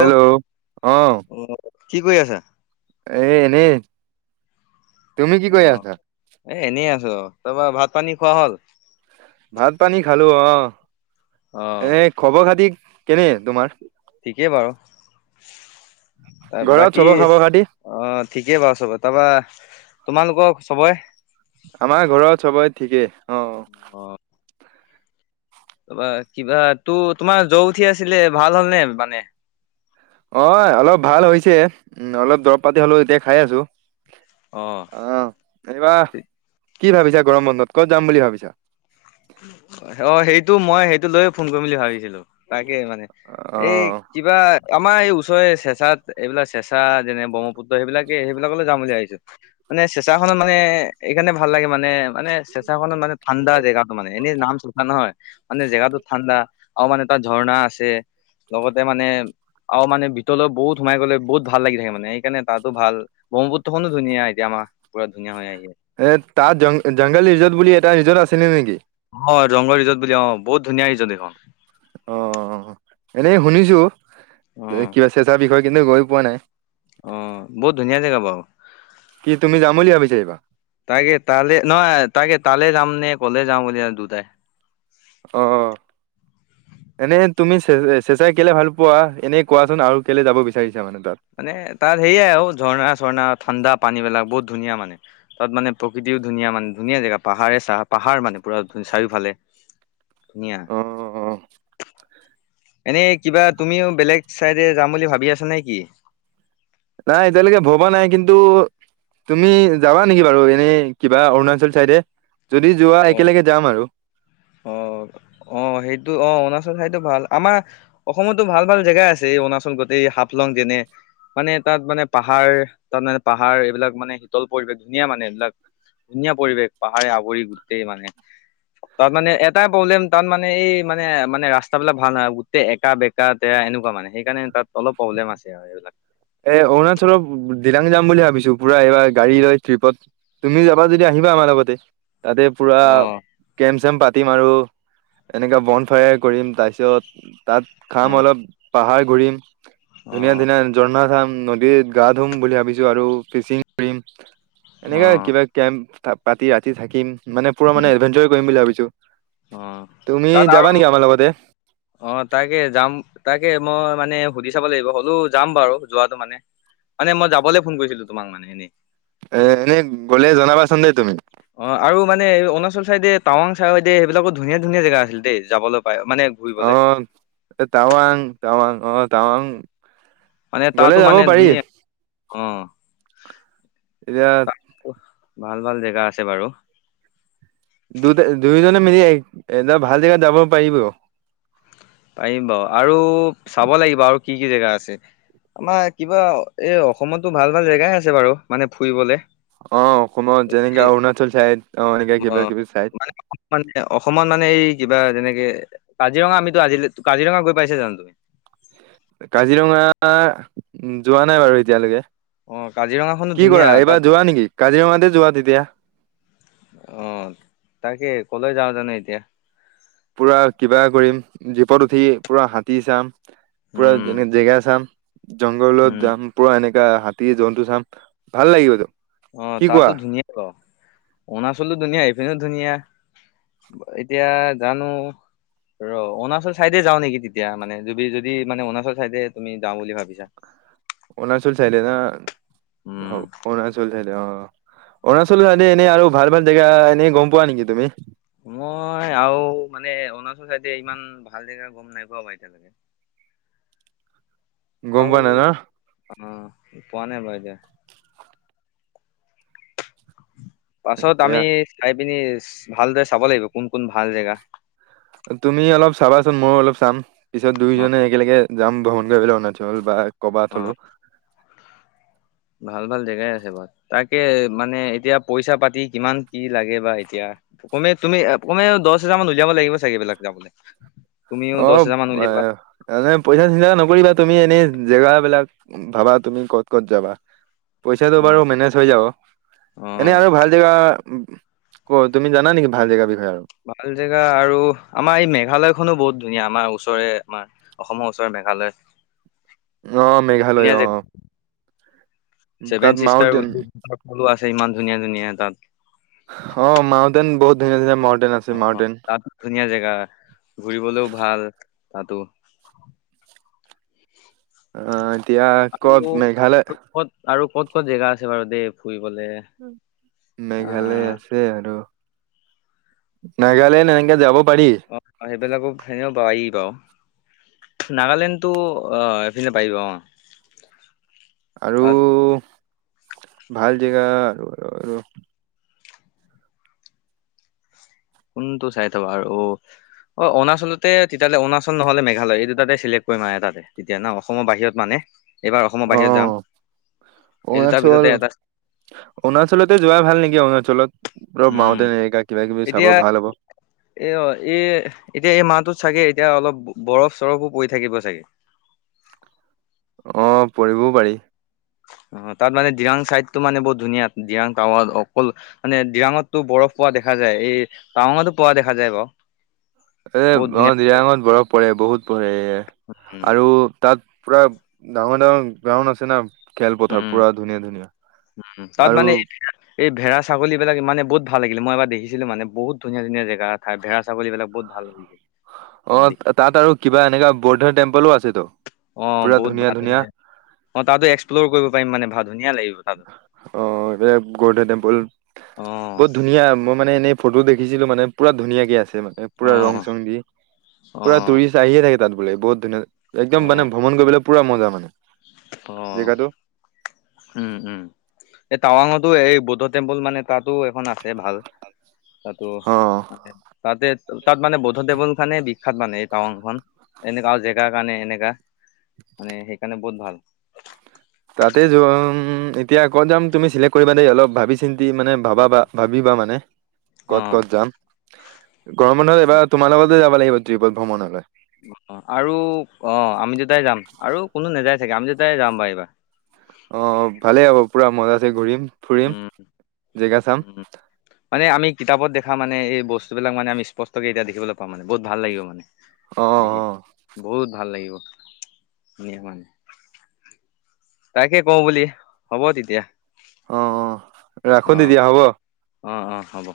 Hello অ hello উম কি কৰি আছা। এ এনে অ এ এনেই আছোঁ তাৰপৰা ভাত -পানী খোৱা হ'ল। ভাত-পানী খালোঁ আহ অ', এনে খবৰ খাতি কেনে তোমাৰ? ঠিকেই বাৰু। ঘৰত বাকী চবৰ খবৰ খাতি অ ঠিকেই বাৰু চব তাৰপা তোমালোকৰ। সবয় আমাৰ ঘৰত চবৰে ঠিকেই। অ অ ত কিবা ত তোমাৰ জ্বৰ উঠি আছিলে ভাল হলনে মানে। অ অলপ ভাল হৈছে উ অলপ দৰৱ পাতি হলেও এতিয়া খাই আছোঁ। অঁ। কি ভাবিছা গৰম বন্ধত কত যাম বুলি ভাবিছা? অ সেইটো মই সেইটো লৈয়ে ফোন কৰিম বুলি ভাবিছিলো তাক। কি হল মানে অ এই কিবা আমাৰ এই ও চেচাত এইবিলাক চেচা যেনে ব্ৰহ্মপুত্ৰ সেইবিলাকে সেইবিলাকলৈ যাম বুলি ভাবিছোঁ। মানে চেঁচাখনত মানে এইকাৰণে ভাল লাগে মানে মানে চেঁচাখনত মানে ঠাণ্ডা জেগা। মানে এনেই নাম চেঁচা নহয় মানে জেগাটো ঠাণ্ডা আৰু মানে তাত ঝৰ্ণা আছে। লগতে মানে আও মানে ভিতৰলৈ বহুত সোমাই গলে বহুত ভাল লাগি থাকে মানে সেইকাৰনে তাতো ভাল ব্ৰহ্মপু্ত্ৰখনো ধুনীয়া এতিয়া মানে পুৰা ধুনীয়া হয় আহি আছে এ তাত জং জংঘল ৰিজৰ্ট বুলি এটা ৰিজৰ্ট আছিলে নেকি? অ জংঘল ৰিজৰ্ট বুলি অ বহুত ধুনীয়া ৰিজৰ্ট এইখন অ এনেই শুনিছো কিবা চেচাৰ বিষয়ে কিন্তু গৈ পোৱা নাই। অহ বহুত ধুনীয়া জেগা বাৰু। কি তুমি যাম বুলি ভাবিছা এইবাৰ তাকে তালে নহয় তাকে তালৈ যাম নে কলে যাম বুলি আছ। দু দাই। আহ এনে তুমি চ চেচাই কেলে ভাল পোৱা এনেই কোৱাচোন আৰু কেলে যাব বিচাৰিছ মানে তাত সেয়াই আৰু ঝৰ্ণা, ঝৰ্ণা। ঠাণ্ডা পানী বিলাক বহুত ধুনীয়া মানে, তাত মানে প্ৰকৃতিও ধুনীয়া মানে ধুনীয়া জেগা পাহাৰে চাহ পাহাৰ মানে পুৰা ধ চাৰিওফালে। ধুনীয়া উম উ। এনেই কিবা তুমিও বেলেগ চাইডে যাম বুলি ভাবি আছা নে কি? নাই এতিয়ালৈকে ভবা নাই কিন্তু। তুমি যাবা নেকি বাৰু এনেই কিবা অৰুণাচল চাইডে যদি যোৱা অ একেলগে যাম আৰু। অ অ সেইটো অ অৰুণাচল ঠাইতো ভাল আমাৰ অসমতো ভাল ভাল জেগা আছে এই অৰুণাচল গ তাতে সাফ লং যেনে। মানে তাত মানে পাহাৰ তাত মানে পাহাৰ এইবিলাক মানে শীতল পৰিৱেশ ধুনীয়া মানে এইবিলাক। ধুনীয়া পৰিৱেশ পাহাৰে আৱৰি গোটেই মানে তাত মানে এ এটা প্ৰব্লেম তাত মানে এই মানে মানে ৰাস্তাবিলাক ভাল নহয় গোটেই একা- বেকা তেয়া এনেকুৱা মানে সেইকাৰণে তাত। অলপ প্ৰব্লেম আছে আৰু এইবিলাক। এ অৰুণাচলৰ দিলাং যাম বুলি ভাবিছোঁ পুৰা এইবাৰ গাড়ী লৈ ট্ৰিপত। তুমি যাবা যদি আহিবা আমাৰ লগতে তাতে পুৰা অ', কেম্প পাতিম আৰু এনেকা বন ফ্ৰাই কৰিম তাৰপিছত তাত খাম অ', অলপ। পাহাৰ ঘূৰিম ধুনীয়া, অ', ধুনীয়া ঝৰ্ণা নদীত গা ধুম বুলি ভাবিছো আৰু ফিচিং কৰিম। এনেকা অ', কিবা কেম্প পাতি ৰাতি থাকিম মানে পুৰা মানে উম, এডভেঞ্চাৰ কৰিম বুলি ভাবিছো। অ তুমি তাত যাবা আৰু নেকি আমাৰ লগতে অ তাকে যাম তাকে মই মানে সুধি চাব লাগিব হ'লেও যাম বাৰু যোৱাটো মানে মানে মই যাবলৈ ফোন কৰিছিলো তোমাক মানে এনে এ এনেই গ'লে জনাবাচোন দেই তুমি। অ আৰু মানে অৰুণাচল চাইদে টাৱাং চাইদে সেইবিলাকো ধুনীয়া ধুনীয়া জেগা আছিল দেই যাবলৈ। পাই মানে অ ঘূৰিবলে তাৱাং, তাৱাং, অ তাৱাং। মানে তাতো মানে ধুনীয়া অ এতিয়া ভাল ভাল জেগা আছে বাৰু। দুটা দুয়োজনে মিলি এ ভাল জেগাত যাব পাৰিবি কহ। পাৰিম বাৰু আৰু চাব লাগিব আৰু কি কি জেগা আছে। আমাৰ কিবা এ অসমতো ভাল ভাল জেগাই আছে বাৰু মানে ফুৰিবলে অ অসমত যেনেকে এই অৰুণাচল চাইদ। অ এনেকে অ কিবা কিবি চাইদ মানে অসম মানে অসমত মানে এই কিবা যেনেকে কাজিৰঙা আমিতো আজিলৈ কাজিৰঙা গৈ পাইছে জানো। কাজিৰঙা যোৱা নাই বাৰু এতিয়ালৈকে। অ কাজিৰঙাখনো কি ধুনীয়া কৰা তাত এইবাৰ যোৱা নেকি কাজিৰঙাতে যোৱা তেতিয়া। অ তাকে কলৈ যাওঁ জানো এতিয়া? পুৰা কিবা কৰিম জীপত উঠি পুৰা হাতী চাম। পুৰা উম যেনে জেগা চাম, জংঘলত উম যাম পুৰা এনেকে। হাতী জন্তু চাম ভাল লাগিব। অ তাতো ধুনীয়া বাৰু অৰুণাচলো ধুনীয়া এপিনেও ধুনীয়া। এতিয়া জানো ৰ অৰুণাচল চাইডে যাওঁ নেকি তেতিয়া মানে যদি মানে অৰুণাচল চাইডে তুমি যাওঁ বুলি ভাবিছা। অৰুণাচল চাইদে উম যাওঁ অৰুণাচল চাই। অ অৰুণাচল চাইডে এনেই আৰু ভাল ভাল জেগা এনেই গম পোৱা নেকি তুমি। মই আৰু মানে অৰুণাচল চাইদে ইমান ভাল জেগা গম নাই পোৱা বা এতিয়ালৈকে। গম আৰু পোৱা নাই নহ। অ পোৱা নাই বা এতিয়া- পাছত আমি এতিয়া চাই পিনি ভালদৰে চাব লাগিব কোন কোন ভাল জেগা। তুমি অলপ চাবাচোন ময়ো অলপ চাম পিছত অ' দুয়োজনে একেলগে। যাম ভ্ৰমণ কৰিবলৈ অৰুণাচল হল বা কবাত অ' হ'লো। ভাল ভাল জেগাই আছে বাৰ তাকে মানে এতিয়া পইচা পাতি কিমান কি লাগে বা এতিয়া। কমে তুমি কমে দহ হেজাৰ মান লৈ যাব লাগিব চাগে এইবিলাক যাবলৈ- তুমিও অ দহ হাজাৰ মান এ উলিয়াবা। এনে পইচা চিন্তা নকৰিবা তুমি এনে জেগাবিলাক ভাবা তুমি ক'ত ক'ত যাবা? পইচাটো বাৰু অ' মেনেজ হৈ যাব এনে অ' আৰু ভাল জেগা ক তুমি জানা নেকি ভাল জেগা বি ভাল জেগা আৰু আমাৰ এই মেঘালয়খনো বহুত ধুনীয়া আমাৰ ওচৰে, আমাৰ অসমৰ ওচৰে মেঘালয়। আহ মেঘালয় ধুনীয়া জেগা। আহ। ছেভেন চিষ্টাৰ বুলি ফলো আছে ইমান ধুনীয়া ধুনীয়া তাত। অ মাওদেন বহত ধুনীয়া ধুনীয়া ম। অ তাতো ধুনীয়া জেগা ঘূৰিবলৈও ভাল। তাতো। অ এতিয়া আৰু ক'ত মেঘালয়? ক'ত আৰু ক'ত ক'ত জেগা আছে বাৰু দে ফুৰিব? মেঘালয় আছে আৰু। নাগালেণ্ড এনেকে যাব পাৰি। এইবলোককো ভেনে ব আহ বাও। নাগালেণ্ডতটো আহ এইফিনে পাৰিব অ। আৰু, তাত ভাল জেগা আৰু আৰু আৰু। কোনটো চাই থবা আৰু। অ অৰুণাচলতে তেতিয়াহলে অৰুণাচল নহলে মেঘালয় এইটো তাতে চিলেক্ট কৰিম আৰু তাতে তেতিয়া না অসমৰ বাহিৰত মানে। এইবাৰ অসমৰ বাহিৰত যাম। অ' এই দুটাৰ ভিতৰতে অৰুণাচল, এটা অৰুণাচলতে যোৱা ভাল নেকি অৰুণাচলত। পুৰা উম মাউণ্টেইন এলেকা কিবা কিবি চাব এতিয়া ভাল হ'ব। এ অ এ এতিয়া এই মাহটো। চাগে এতিয়া অলপ বৰফ চৰফো পৰি থাকিব চাগে। অ পঢ়িবও পাৰি। অ তাত মানে দিৰাং চাইডতটো মানে বহুত ধুনীয়া ডিৰাং টাৱাত অকল মানে দিৰাঙতটো বৰফ পোৱা দেখা যায় এই টাৱঙতো পোৱা দেখা যায় বাৰ। এ অ নিৰাঙত বৰফ পৰে বহুত পৰে উম আৰু তাত। পুৰা ডাঙৰ ডাঙৰ গ্ৰাউড আছে না। খেলপথাৰ উম পুৰা ধুনীয়া ধুনীয়া উ তাত আৰু মানে এই ভেড়া ছাগলী। এইবিলাক মানে বহুত ভালাগিল মই এবাৰ দেখছিলো মানে বহুত ধুনিয়া ধুনিয়া জেগা জেগা চাওঁ বুলি কলে বহুত ভাল বুলি অ তাত আৰু কিবা এনেকা বৌদ্ধ টেম্পলো আছে। অ বহুত ভাল অ তাতো এক্সপ্ল'ৰ কৰিব পাৰিম মানে ভাল। ধুনীয়া লাগিব তাতো। অ এ গৰ্ডেন টেম্পুল অ বহুত ধুনীয়া মই মানে এনেই ফটো দেখিছিলো মানে পুৰা ধুনীয়াকে আছে মানে অ পুৰা ৰং চং দি অ পুৰা টুৰিষ্ট আহিয়ে থাকে। তাত বোলে বহুত ধুনীয়া অ একদম মানে ভ্ৰমণ কৰিবলৈ পুৰা মজা মানে। জেগাটো অ উম উম এই টাৱাঙতো এই বৌদ্ধ টেম্পুল মানে তাতো এখন আছে ভাল। তাতো অ তাতে তাত মানে বদ্ধ দেৱৰ বি সখ্যাত মানে এই টাউনখন এনেকা আৰু জেগাৰ কাৰণে এনেকা মানে সেইকাৰণে বহুত ভাল। তাতে যোৱা এতিয়া আকৌ যাম তুমি চিলেক্ট কৰিবা দেই অলপ ভাবি চিন্ত। মানে অ ভাবাবা ভাবিবা মানে অ ক'ত ক'ত যাম। গৰম বন্ধত এইবাৰ তোমাৰ লগতে যাব লাগিব ট্ৰিপত ভ্ৰমণলৈ। আৰু অ আমি যেতাই যাম আৰু কোনো নাযায় চাগে আমি যেতাই যাম বা এইবা। আহ ভালেই হ'ব পুৰা মজা আছে ঘূৰিম ফুৰিম উম জেগা চাম। উম মানে আমি কিতাপত দেখা মানে এই বস্তুবিলাক মানে স্পষ্টেকে এতিয়া দেখিবলৈ পাম মানে বহুতাল লাগিব মানে। অ অ দেখি বহুত ভাল লাগিব ধুন মানে। তাকে কওঁ বুলি হ'ব তেতিয়া। অ অ অ ৰাখো তেতিয়য়া হ'ব। অ অ হ'ব।